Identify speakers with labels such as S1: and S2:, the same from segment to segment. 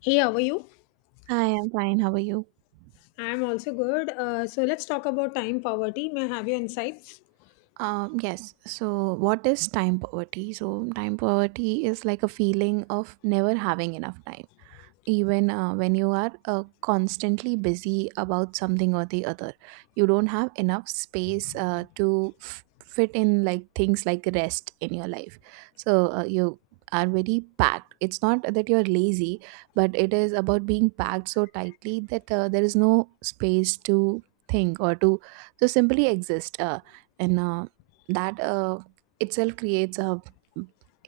S1: Hey, how are you?
S2: Hi, I'm fine. How are you?
S1: I'm also good. So let's talk about time poverty. May I have your insights?
S2: Yes. So, what is time poverty? So, time poverty is like a feeling of never having enough time. Even when you are constantly busy about something or the other, you don't have enough space to fit in like things like rest in your life. So you are very packed. It's not that you're lazy, but it is about being packed so tightly that there is no space to think or to simply exist. And That itself creates a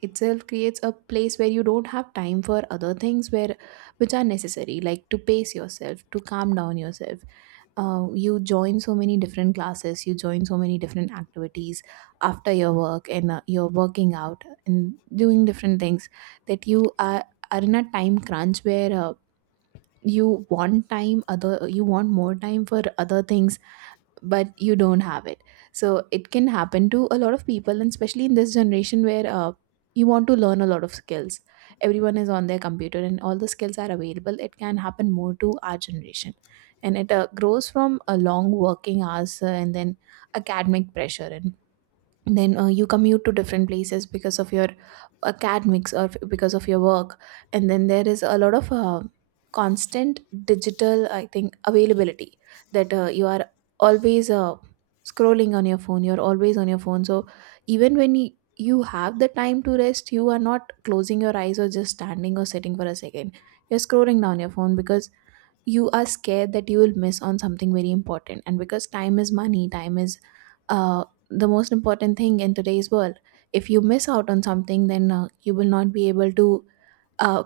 S2: itself creates a place where you don't have time for other things where which are necessary, like to pace yourself, to calm down yourself. You join so many different classes, you join so many different activities after your work, and you're working out and doing different things, that are in a time crunch where you want time other you want more time for other things, but you don't have it. So it can happen to a lot of people, and especially in this generation where you want to learn a lot of skills. Everyone is on their computer and all the skills are available, it can happen more to our generation. And it grows from a long working hours and then academic pressure, and then you commute to different places because of your academics or because of your work. And then there is a lot of constant digital, I think, availability, that you are always scrolling on your phone. You're always on your phone, so even when you have the time to rest, you are not closing your eyes or just standing or sitting for a second. You're scrolling down your phone because you are scared that you will miss on something very important. And because time is money, time is the most important thing in today's world. If you miss out on something, then you will not be able to uh,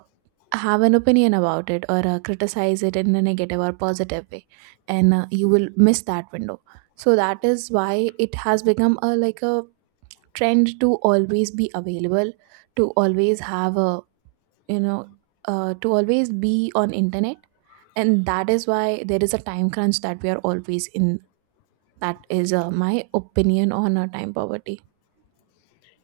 S2: have an opinion about it or criticize it in a negative or positive way. And you will miss that window. So that is why it has become a like a trend to always be available, to always have a you know to always be on internet. And that is why there is a time crunch that we are always in. That is my opinion on time poverty.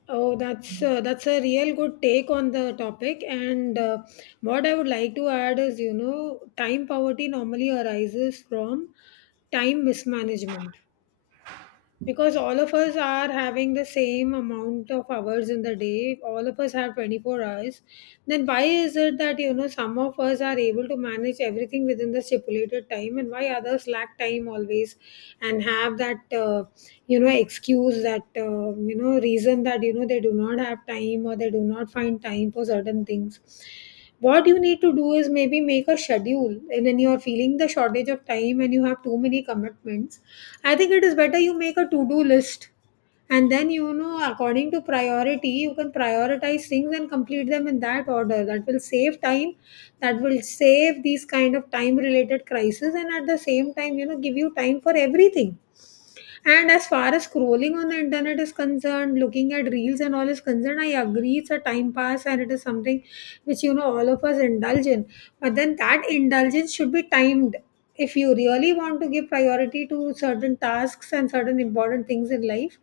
S1: Oh, that's a real good take on the topic. And What I would like to add is, you know, time poverty normally arises from time mismanagement. Because all of us are having the same amount of hours in the day, all of us have 24 hours. Then why is it that, you know, some of us are able to manage everything within the stipulated time, and why others lack time always and have that you know, excuse, that you know, reason that, you know, they do not have time or they do not find time for certain things? What you need to do is maybe make a schedule, and when you are feeling the shortage of time and you have too many commitments, I think it is better you make a to-do list, and then, you know, according to priority, you can prioritize things and complete them in that order. That will save time. That will save these kind of time related crises and at the same time, you know, give you time for everything. And as far as scrolling on the internet is concerned, looking at reels and all is concerned, I agree, it's a time pass and it is something which, you know, all of us indulge in. But then that indulgence should be timed. If you really want to give priority to certain tasks and certain important things in life,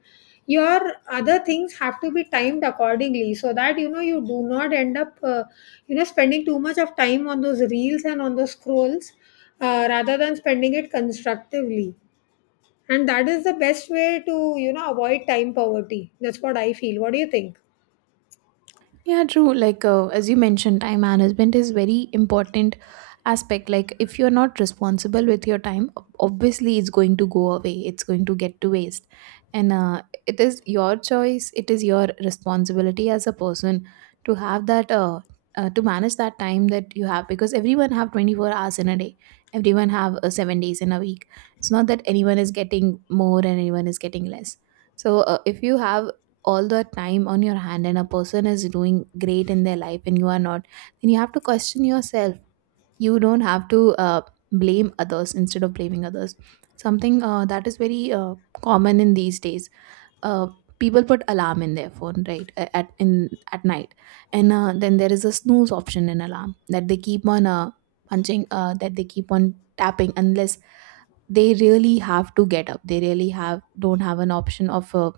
S1: your other things have to be timed accordingly so that, you know, you do not end up you know, spending too much of time on those reels and on those scrolls, rather than spending it constructively. And that is the best way to, you know, avoid time poverty. That's what I feel. What do you think?
S2: Yeah, true. Like as you mentioned, time management is very important aspect. Like if you're not responsible with your time, obviously it's going to go away. It's going to get to waste, and it is your choice. It is your responsibility as a person to have that. To manage that time that you have, because everyone have 24 hours in a day, everyone have 7 days in a week. It's not that anyone is getting more and anyone is getting less. So if you have all the time on your hand and a person is doing great in their life and you are not, then you have to question yourself. You don't have to blame others. Instead of blaming others, something that is very common in these days, uh, people put alarm in their phone, right, at in at night. And then there is a snooze option in alarm that they keep on punching, that they keep on tapping, unless they really have to get up. They really have don't have an option of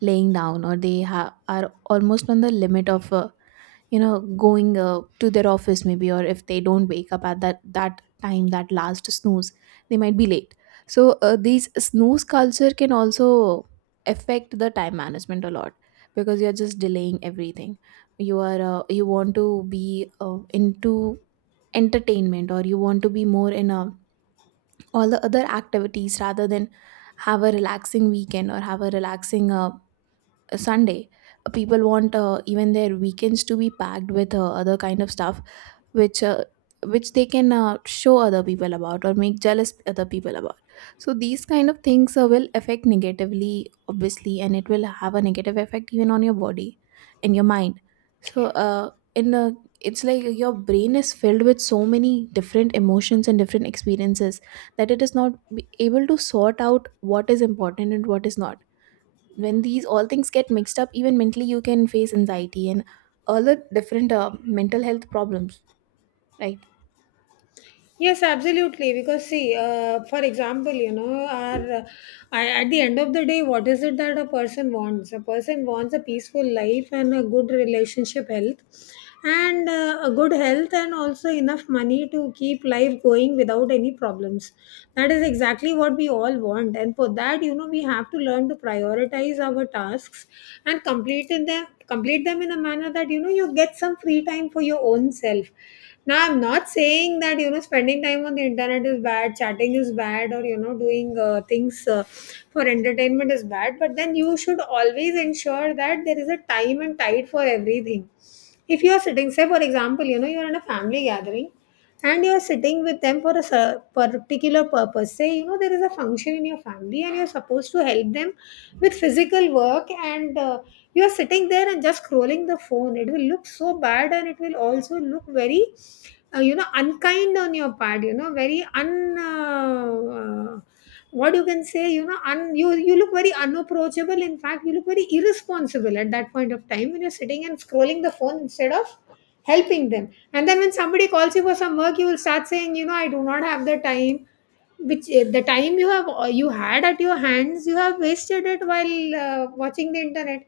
S2: laying down, or they are almost on the limit of you know going to their office maybe, or if they don't wake up at that that time, that last snooze, they might be late. So these snooze culture can also affect the time management a lot, because you're just delaying everything. You are you want to be into entertainment, or you want to be more in all the other activities rather than have a relaxing weekend or have a relaxing Sunday. People want even their weekends to be packed with other kind of stuff, which uh, which they can show other people about or make jealous other people about. So these kind of things will affect negatively, obviously, and it will have a negative effect even on your body and your mind. So in the it's like your brain is filled with so many different emotions and different experiences, that it is not be able to sort out what is important and what is not. When these all things get mixed up, even mentally you can face anxiety and all the different mental health problems, right.
S1: Yes, absolutely. Because see, for example, you know, at the end of the day, what is it that a person wants? A person wants a peaceful life and a good relationship health, and a good health, and also enough money to keep life going without any problems. That is exactly what we all want, and for that, you know, we have to learn to prioritize our tasks and complete them in a manner that, you know, you get some free time for your own self. Now, I'm not saying that, you know, spending time on the internet is bad, chatting is bad, or, you know, doing things for entertainment is bad, but then you should always ensure that there is a time and tide for everything. If you are sitting, say, for example, you know, you are in a family gathering and you're sitting with them for a particular purpose. Say, you know, there is a function in your family and you're supposed to help them with physical work, and you're sitting there and just scrolling the phone. It will look so bad and it will also look very you know, unkind on your part, you know, very un what you can say, you know, you, you look very unapproachable. In fact, you look very irresponsible at that point of time when you're sitting and scrolling the phone instead of helping them. And then when somebody calls you for some work, you will start saying, you know, I do not have the time. Which eh, the time you have, you had at your hands, you have wasted it while watching the internet.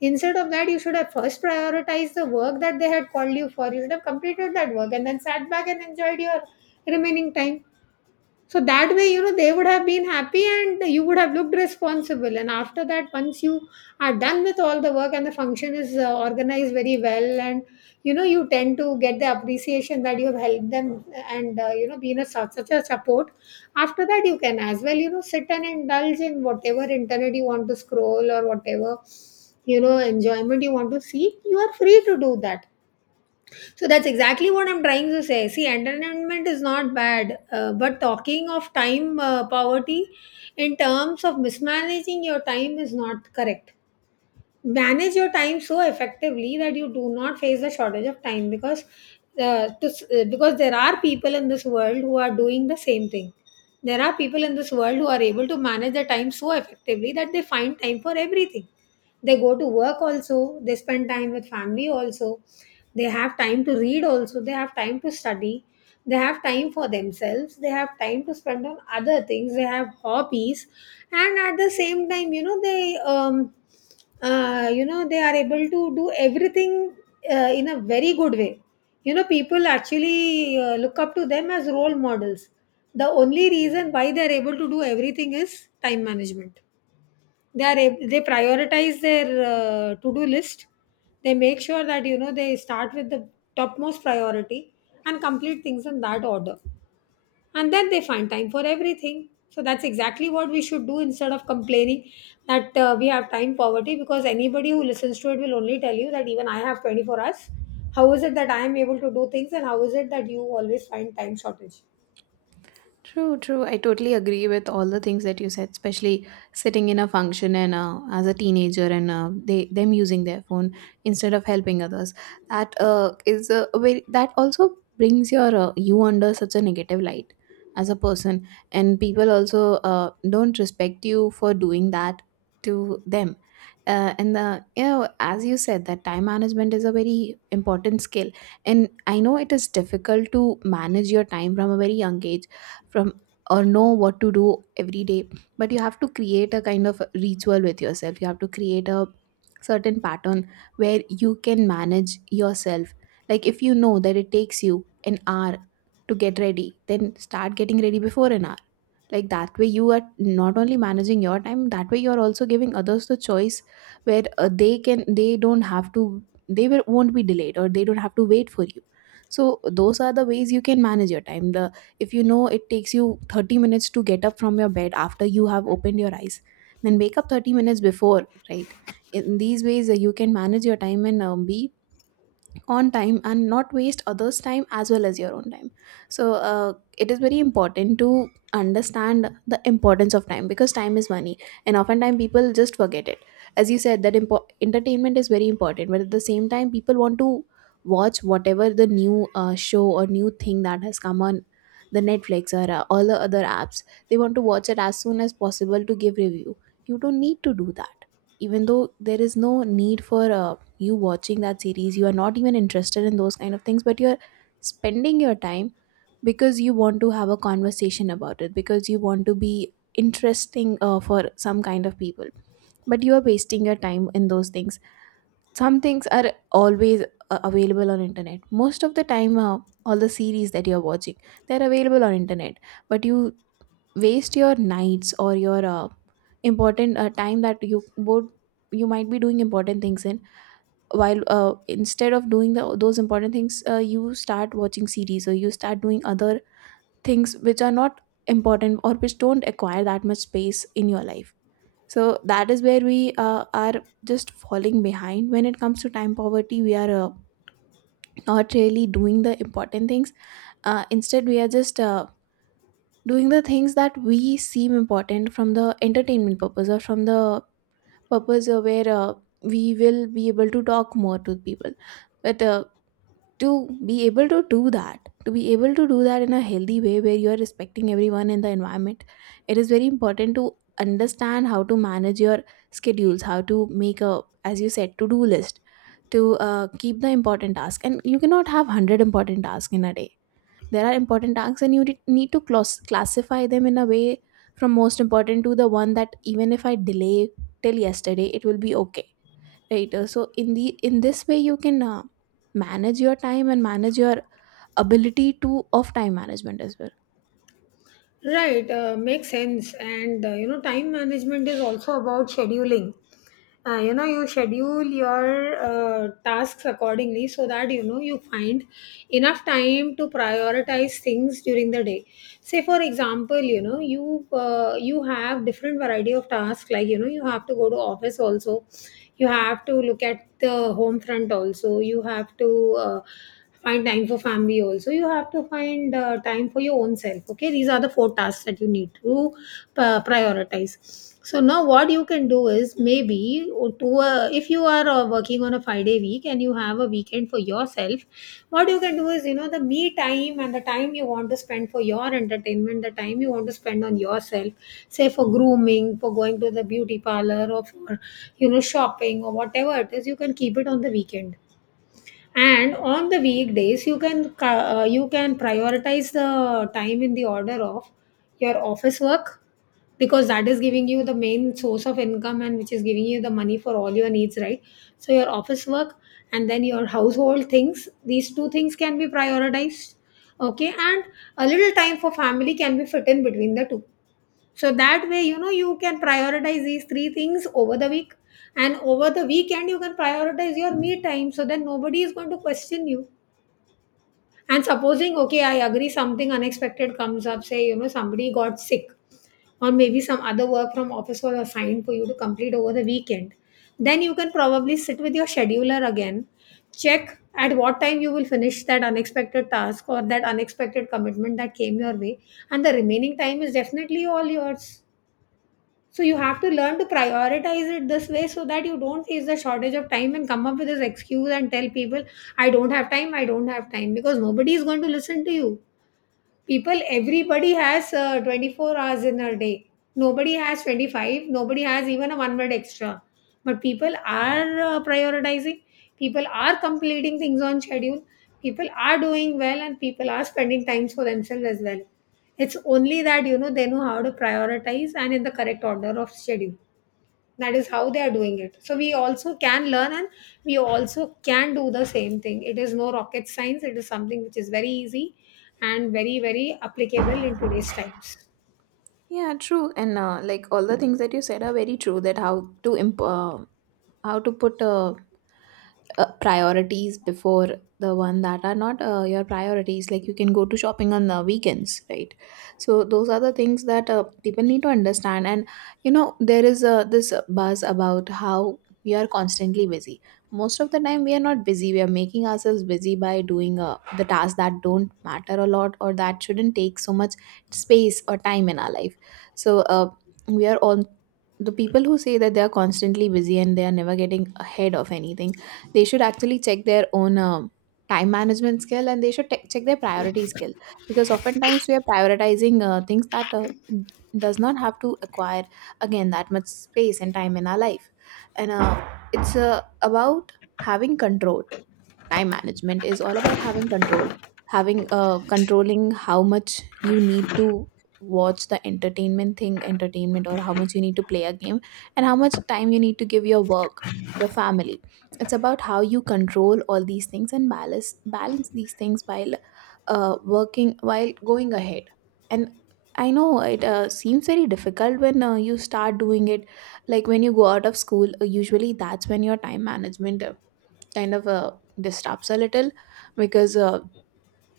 S1: Instead of that, you should have first prioritized the work that they had called you for. You should have completed that work and then sat back and enjoyed your remaining time. So that way, you know, they would have been happy and you would have looked responsible. And after that, once you are done with all the work and the function is organized very well, and you know, you tend to get the appreciation that you have helped them and, you know, been a, such a support. After that, you can as well, you know, sit and indulge in whatever internet you want to scroll or whatever, you know, enjoyment you want to seek. You are free to do that. So that's exactly what I'm trying to say. See, entertainment is not bad, but talking of time poverty in terms of mismanaging your time is not correct. Manage your time so effectively that you do not face the shortage of time. Because because there are people in this world who are doing the same thing. There are people in this world who are able to manage their time so effectively that they find time for everything. They go to work also, they spend time with family also, they have time to read also, they have time to study, they have time for themselves, they have time to spend on other things, they have hobbies, and at the same time, you know, they you know, they are able to do everything in a very good way. You know, people actually look up to them as role models. The only reason why they are able to do everything is time management. They they prioritize their to do list. They make sure that, you know, they start with the topmost priority and complete things in that order, and then they find time for everything. So that's exactly what we should do, instead of complaining that we have time poverty. Because anybody who listens to it will only tell you that even I have 24 hours. How is it that I am able to do things, and how is it that you always find time shortage?
S2: True, true. I totally agree with all the things that you said, especially sitting in a function and as a teenager, and they them using their phone instead of helping others. That is a very that also brings your you under such a negative light as a person, and people also don't respect you for doing that to them. And the you know, as you said, that time management is a very important skill, and I know it is difficult to manage your time from a very young age, from or know what to do every day. But you have to create a kind of ritual with yourself. You have to create a certain pattern where you can manage yourself. Like if you know that it takes you an hour to get ready, then start getting ready before an hour. Like that way you are not only managing your time, that way you are also giving others the choice, where they can they don't have to they will, won't be delayed, or they don't have to wait for you. So those are the ways you can manage your time. The if you know it takes you 30 minutes to get up from your bed after you have opened your eyes, then wake up 30 minutes before, right. In these ways you can manage your time and be on time and not waste others time as well as your own time. So it is very important to understand the importance of time, because time is money, and oftentimes people just forget it. As you said that entertainment is very important, but at the same time people want to watch whatever the new show or new thing that has come on the netflix or all the other apps. They want to watch it as soon as possible to give review. You don't need to do that. Even though there is no need for you watching that series, you are not even interested in those kind of things, but you're spending your time because you want to have a conversation about it, because you want to be interesting for some kind of people. But you are wasting your time in those things. Some things are always available on internet. Most of the time all the series that you're watching, they're available on internet. But you waste your nights or your important time that you would you might be doing important things in, while instead of doing the, those important things, you start watching series or you start doing other things which are not important or which don't acquire that much space in your life. So that is where we are just falling behind. When it comes to time poverty, we are not really doing the important things. Instead we are just doing the things that we seem important from the entertainment purpose or from the purpose where we will be able to talk more to people. But to be able to do that, to be able to do that in a healthy way where you are respecting everyone in the environment, it is very important to understand how to manage your schedules, how to make a as you said to do list, to keep the important task. And you cannot have 100 important tasks in a day. There are important tasks, and you need to classify them in a way from most important to the one that even if I delay till yesterday it will be okay, right. So in the in this way you can manage your time and manage your ability to of time management as well.
S1: Right, makes sense. And You know, time management is also about scheduling. You know, you schedule your tasks accordingly so that, you know, you find enough time to prioritize things during the day. Say, for example, you know, you have different variety of tasks. Like, you know, you have to go to office also. You have to look at the home front also. You have to. Find time for family also. You have to find time for your own self. Okay, these are the four tasks that you need to prioritize. So now what you can do is maybe to if you are working on a 5 day week and you have a weekend for yourself, what you can do is, you know, the me time and the time you want to spend for your entertainment, the time you want to spend on yourself, say for grooming, for going to the beauty parlor, or for, you know, shopping, or whatever it is, you can keep it on the weekend. And on the weekdays, you can you can prioritize the time in the order of your office work, because that is giving you the main source of income and which is giving you the money for all your needs, right? So your office work and then your household things, these two things can be prioritized, okay? And a little time for family can be fit in between the two. So that way, you know, you can prioritize these three things over the week. And over the weekend, you can prioritize your me time. So then nobody is going to question you. And supposing, okay, I agree, something unexpected comes up, say, you know, somebody got sick, or maybe some other work from office was assigned for you to complete over the weekend. Then you can probably sit with your scheduler again, check at what time you will finish that unexpected task or that unexpected commitment that came your way. And the remaining time is definitely all yours. So you have to learn to prioritize it this way so that you don't face the shortage of time and come up with this excuse and tell people, I don't have time, I don't have time, because nobody is going to listen to you. People, everybody has 24 hours in a day. Nobody has 25, nobody has even a 1 minute extra. But people are prioritizing, people are completing things on schedule, people are doing well, and people are spending times for themselves as well. It's only that, you know, they know how to prioritize and in the correct order of schedule. That is how they are doing it. So we also can learn and we also can do the same thing. It is no rocket science. It is something which is very easy and very very applicable in today's times.
S2: Yeah, true. And like all the things that you said are very true, that how to how to put a priorities before the one that are not your priorities, like you can go to shopping on the weekends, right? So those are the things that people need to understand. And you know there is this buzz about how we are constantly busy. Most of the time we are not busy, we are making ourselves busy by doing the tasks that don't matter a lot or that shouldn't take so much space or time in our life. So we are all the people who say that they are constantly busy and they are never getting ahead of anything. They should actually check their own time management skill, and they should check their priority skill, because oftentimes we are prioritizing things that does not have to acquire again that much space and time in our life. And it's about having control. Time management is all about having control, having controlling how much you need to watch the entertainment thing entertainment, or how much you need to play a game, and how much time you need to give your work, your family. It's about how you control all these things and balance these things while working, while going ahead. And I know it seems very difficult when you start doing it. Like when you go out of school, usually that's when your time management kind of disturbs a little, because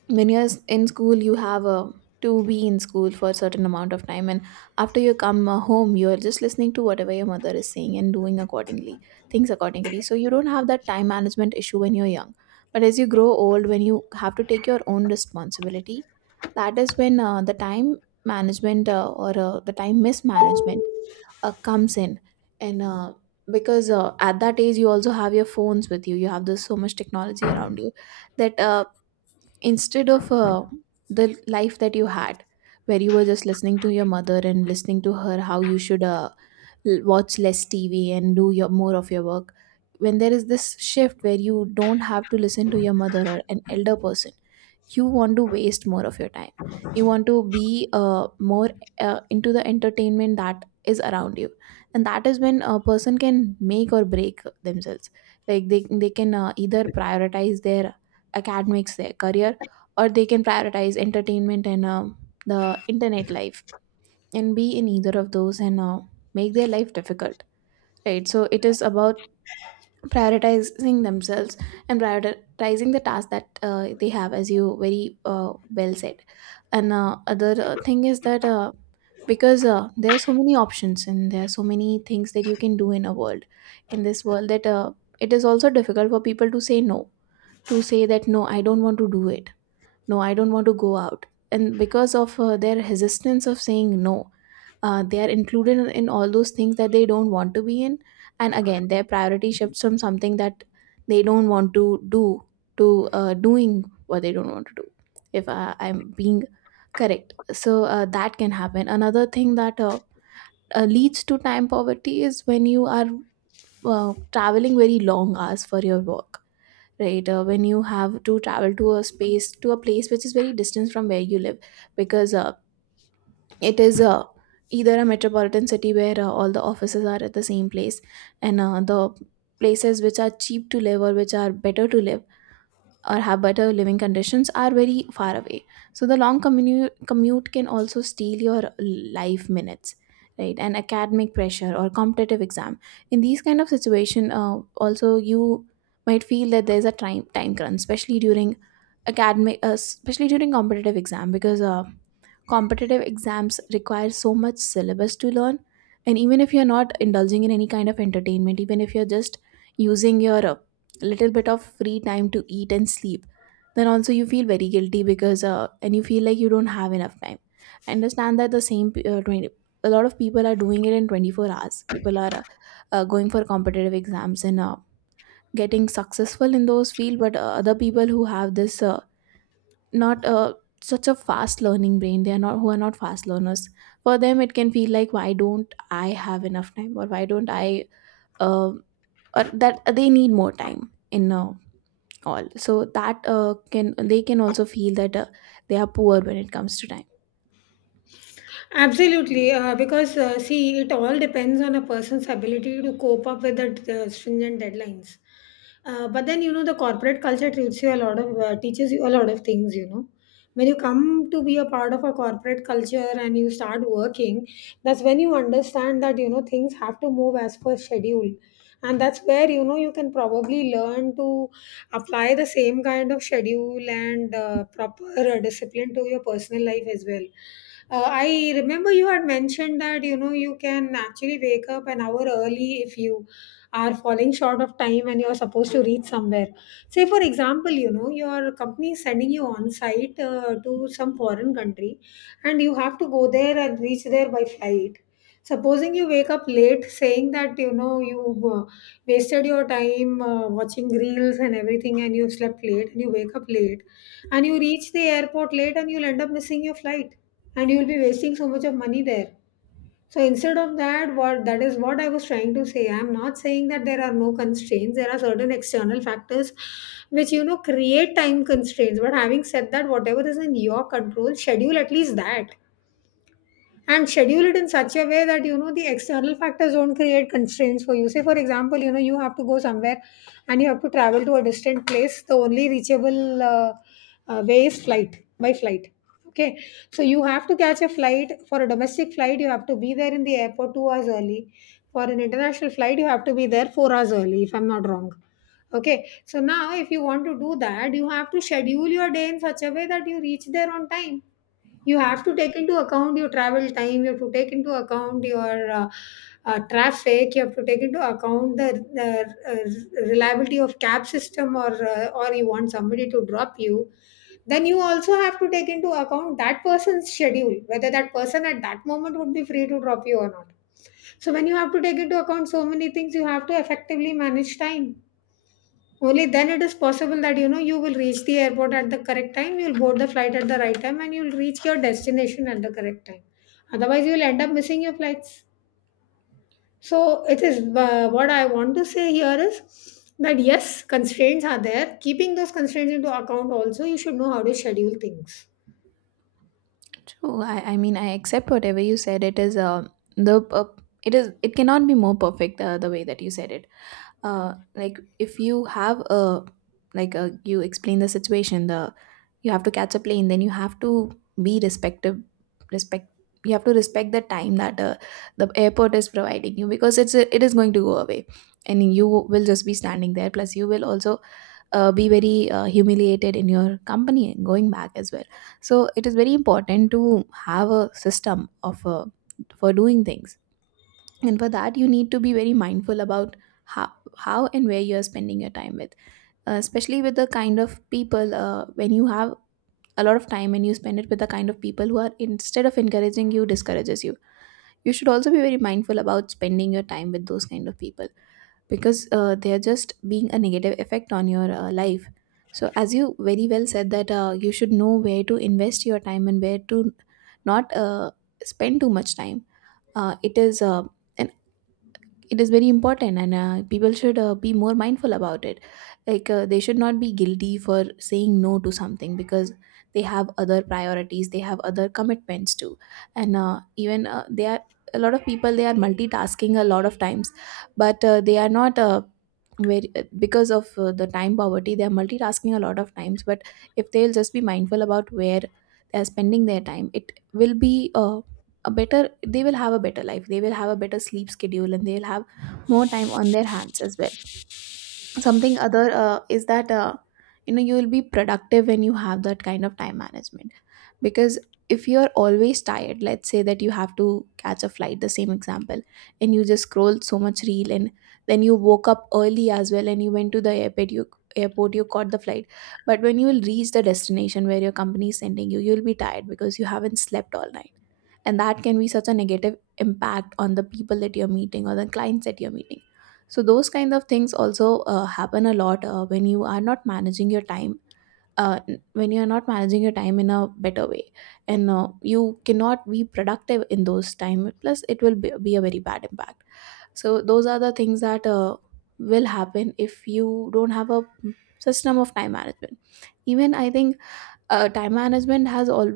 S2: when you're in school you have a to be in school for a certain amount of time, and after you come home you're just listening to whatever your mother is saying and doing accordingly, things accordingly. So you don't have that time management issue when you're young, but as you grow old, when you have to take your own responsibility, that is when the time management or the time mismanagement comes in. And because at that age you also have your phones with you, you have this so much technology around you, that instead of the life that you had, where you were just listening to your mother and listening to her how you should watch less tv and do your more of your work. When there is this shift where you don't have to listen to your mother or an elder person, you want to waste more of your time, you want to be more into the entertainment that is around you. And that is when a person can make or break themselves. Like they can either prioritize their academics, their career, or they can prioritize entertainment and the internet life, and be in either of those and make their life difficult, right? So it is about prioritizing themselves and prioritizing the task that they have, as you very well said. And other thing is that because there are so many options and there are so many things that you can do in a world, in this world, that it is also difficult for people to say no, to say that no, I don't want to do it, no, I don't want to go out. And because of their resistance of saying no, they are included in all those things that they don't want to be in. And again their priority shifts from something that they don't want to do, to doing what they don't want to do, if I'm being correct. So that can happen. Another thing that leads to time poverty is when you are uh, traveling very long hours for your work, right? When you have to travel to a space, to a place which is very distant from where you live, because it is either a metropolitan city where all the offices are at the same place, and the places which are cheap to live or which are better to live or have better living conditions are very far away. So the long commute can also steal your life minutes, right? And academic pressure or competitive exam, in these kind of situation also you might feel that there's a time crunch, especially during academic especially during competitive exam, because competitive exams require so much syllabus to learn. And even if you're not indulging in any kind of entertainment, even if you're just using your little bit of free time to eat and sleep, then also you feel very guilty, because and you feel like you don't have enough time. I understand that the same 20, a lot of people are doing it in 24 hours. People are going for competitive exams and getting successful in those field. But other people who have this not a such a fast learning brain, they are not, who are not fast learners, for them it can feel like why don't I have enough time, or why don't I uh, or that they need more time in all. So that can they can also feel that they are poor when it comes to time.
S1: Absolutely, because see, it all depends on a person's ability to cope up with the stringent deadlines. But then you know the corporate culture teaches you a lot of things. You know, when you come to be a part of a corporate culture and you start working, that's when you understand that you know things have to move as per schedule, and that's where you know you can probably learn to apply the same kind of schedule and proper discipline to your personal life as well. I remember you had mentioned that you know you can actually wake up an hour early if you are falling short of time and you're supposed to reach somewhere. Say, for example, you know your company is sending you on site to some foreign country, and you have to go there and reach there by flight. Supposing you wake up late, saying that you know you've wasted your time watching reels and everything, and you've slept late, and you wake up late, and you reach the airport late, and you'll end up missing your flight, and you will be wasting so much of money there. So instead of that, what that is what I was trying to say, I'm not saying that there are no constraints. There are certain external factors which you know create time constraints, but having said that, whatever is in your control, schedule at least that, and schedule it in such a way that you know the external factors don't create constraints for you. Say, for example, you know you have to go somewhere and you have to travel to a distant place. The only reachable way is flight, by flight. Okay, so you have to catch a flight. For a domestic flight you have to be there in the airport 2 hours early, for an international flight you have to be there 4 hours early, if I'm not wrong. Okay, so now if you want to do that, you have to schedule your day in such a way that you reach there on time. You have to take into account your travel time, you have to take into account your traffic, you have to take into account the reliability of cab system, or or you want somebody to drop you. Then you also have to take into account that person's schedule, whether that person at that moment would be free to drop you or not. So when you have to take into account so many things, you have to effectively manage time. Only then it is possible that you know you will reach the airport at the correct time, you'll board the flight at the right time, and you'll reach your destination at the correct time. Otherwise, you'll end up missing your flights. So, it is what I want to say here is that yes, constraints are there. Keeping those constraints into account, also, you should know how to schedule things.
S2: True. I mean, I accept whatever you said. It is the it is, it cannot be more perfect the way that you said it. Like if you have a, like a, you explain the situation, the you have to catch a plane, then you have to be respect, you have to respect the time that the airport is providing you, because it is going to go away and you will just be standing there. Plus you will also be very humiliated in your company and going back as well. So it is very important to have a system of for doing things. And for that you need to be very mindful about how how and where you're spending your time with especially with the kind of people. When you have a lot of time and you spend it with the kind of people who are, instead of encouraging you, discourages you, you should also be very mindful about spending your time with those kind of people, because they're just being a negative effect on your life. So as you very well said, that you should know where to invest your time and where to not spend too much time. It is it is very important, and people should be more mindful about it. Like they should not be guilty for saying no to something, because they have other priorities, they have other commitments too. And even they are, a lot of people, they are multitasking a lot of times, but they are not very because of the time poverty, they are multitasking a lot of times. But if they'll just be mindful about where they are spending their time, it will be a better, they will have a better life, they will have a better sleep schedule, and they'll have more time on their hands as well. Something other is that you know you will be productive when you have that kind of time management. Because if you're always tired, let's say that you have to catch a flight, the same example, and you just scrolled so much reel, and then you woke up early as well and you went to the airport, you airport, you caught the flight. But when you will reach the destination where your company is sending you, you'll be tired because you haven't slept all night. And that can be such a negative impact on the people that you're meeting or the clients that you're meeting. So those kind of things also happen a lot when you are not managing your time, uh, when you are not managing your time in a better way. And you cannot be productive in those time, plus it will be a very bad impact. So those are the things that will happen if you don't have a system of time management. Even I think time management has all,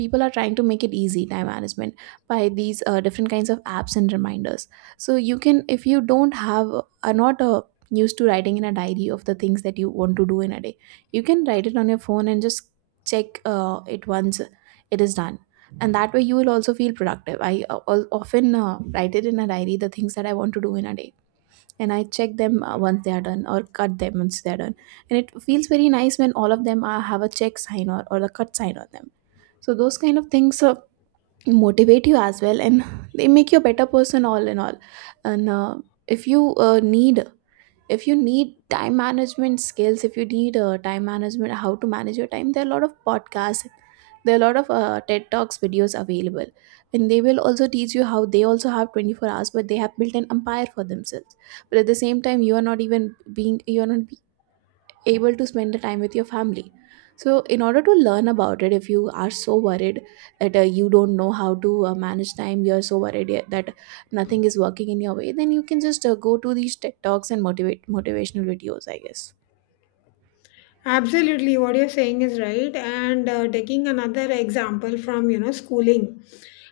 S2: people are trying to make it easy, time management, by these different kinds of apps and reminders. So you can, if you don't have, are not used to writing in a diary of the things that you want to do in a day, you can write it on your phone and just check it once it is done. And that way you will also feel productive. I often write it in a diary the things that I want to do in a day, and I check them once they are done, or cut them once they are done. And it feels very nice when all of them are, have a check sign or the cut sign on them. So those kind of things motivate you as well, and they make you a better person all in all. And if you need, if you need time management skills, if you need time management, how to manage your time, there are a lot of podcasts, there are a lot of ted talks videos available. And they will also teach you how they also have 24 hours, but they have built an empire for themselves. But at the same time you are not even being, you are not able to spend the time with your family. So in order to learn about it, if you are so worried that you don't know how to manage time, you're so worried that nothing is working in your way, then you can just go to these TED Talks and motivate motivational videos, I guess.
S1: Absolutely, what you're saying is right. And taking another example from you know schooling,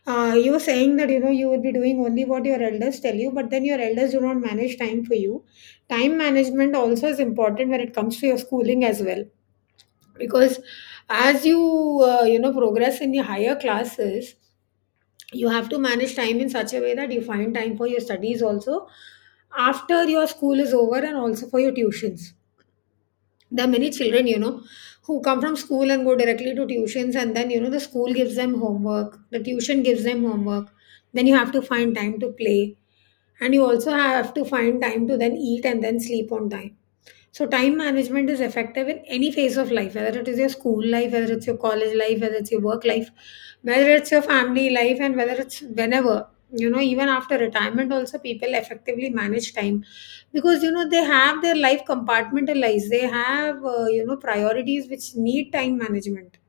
S1: you were saying that you know you would be doing only what your elders tell you, but then your elders do not manage time for you. Time management also is important when it comes to your schooling as well, because as you you know progress in your higher classes, you have to manage time in such a way that you find time for your studies also after your school is over, and also for your tuitions. There are many children, you know, who come from school and go directly to tuitions, and then, you know, the school gives them homework, the tuition gives them homework. Then you have to find time to play, and you also have to find time to then eat and then sleep on time. So, time management is effective in any phase of life, whether it is your school life, whether it's your college life, whether it's your work life, whether it's your family life, and whether it's whenever. You know, even after retirement, also people effectively manage time, because you know they have their life compartmentalized, they have you know priorities which need time management.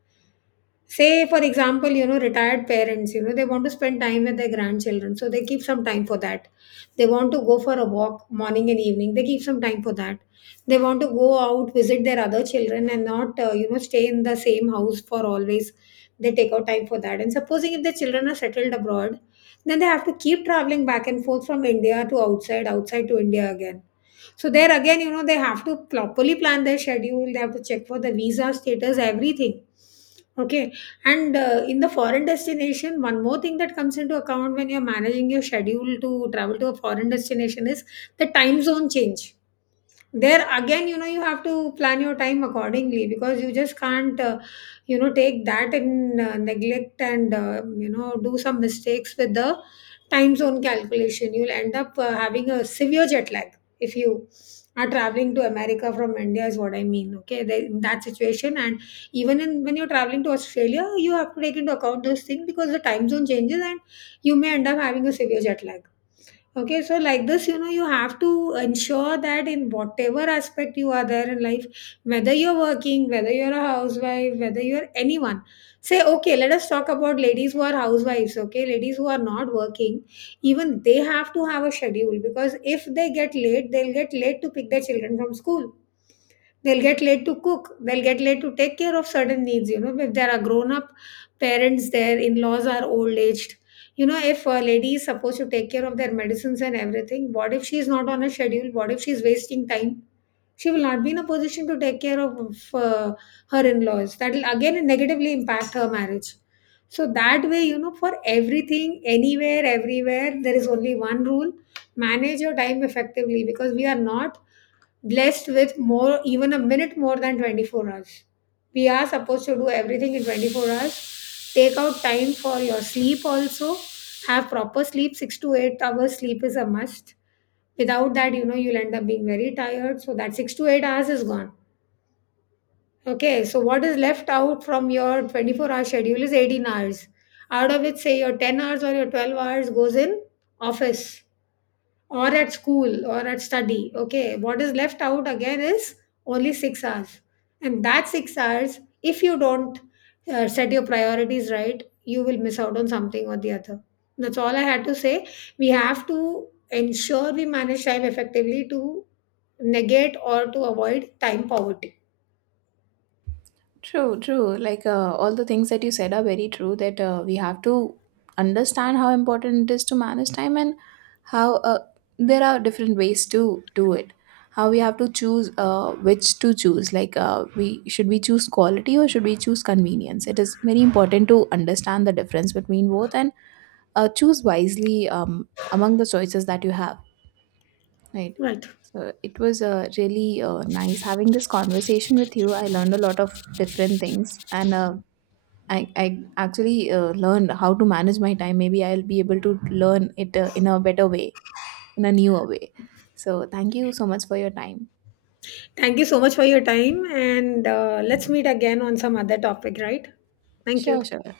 S1: Say, for example, you know retired parents, you know they want to spend time with their grandchildren, so they keep some time for that. They want to go for a walk morning and evening, they keep some time for that. They want to go out, visit their other children and not you know stay in the same house for always. They take out time for that. And supposing if the children are settled abroad, then they have to keep traveling back and forth from India to outside, outside to India again. So there again, you know, they have to properly plan their schedule. They have to check for the visa status, everything. Okay, and in the foreign destination, one more thing that comes into account when you're managing your schedule to travel to a foreign destination is the time zone change. There again, you know, you have to plan your time accordingly, because you just can't you know take that in neglect, and you know do some mistakes with the time zone calculation, you'll end up having a severe jet lag if you are traveling to America from India, is what I mean. Okay, in that situation, and even when you're traveling to Australia, you have to take into account those things because the time zone changes, and you may end up having a severe jet lag. Okay, so like this, you know, you have to ensure that in whatever aspect you are there in life, whether you're working, whether you're a housewife, whether you're anyone. Say, okay, let us talk about ladies who are housewives, okay, ladies who are not working. Even they have to have a schedule, because if they get late, they'll get late to pick their children from school. They'll get late to cook. They'll get late to take care of certain needs. You know, if there are grown up parents, their in laws are old aged. You know, if a lady is supposed to take care of their medicines and everything, what if she's not on a schedule? What if she's wasting time? She will not be in a position to take care of her in laws. That will again negatively impact her marriage. So that way, you know, for everything, anywhere, everywhere, there is only one rule: manage your time effectively, because we are not blessed with more, even a minute more than 24 hours. We are supposed to do everything in 24 hours. Take out time for your sleep also. Have proper sleep, 6 to 8 hours sleep is a must. Without that, you know, you'll end up being very tired. So that 6 to 8 hours is gone. Okay, so what is left out from your 24-hour schedule is 18 hours, out of which say your 10 hours or your 12 hours goes in office, or at school, or at study. Okay, what is left out again is only 6 hours, and that 6 hours, if you don't set your priorities right, you will miss out on something or the other. That's all I had to say. We have to ensure we manage time effectively to negate or to avoid time poverty.
S2: True, true. Like all the things that you said are very true, that we have to understand how important it is to manage time, and how there are different ways to do it. How we have to choose which to choose. Like we should, we choose quality, or should we choose convenience? It is very important to understand the difference between both, and choose wisely among the choices that you have. Right.
S1: Right.
S2: So it was really nice having this conversation with you. I learned a lot of different things, and I actually learned how to manage my time. Maybe I'll be able to learn it in a better way, in a newer way. So, thank you so much for your time.
S1: Thank you so much for your time, and let's meet again on some other topic. Right. Thank you.
S2: Sure, sure.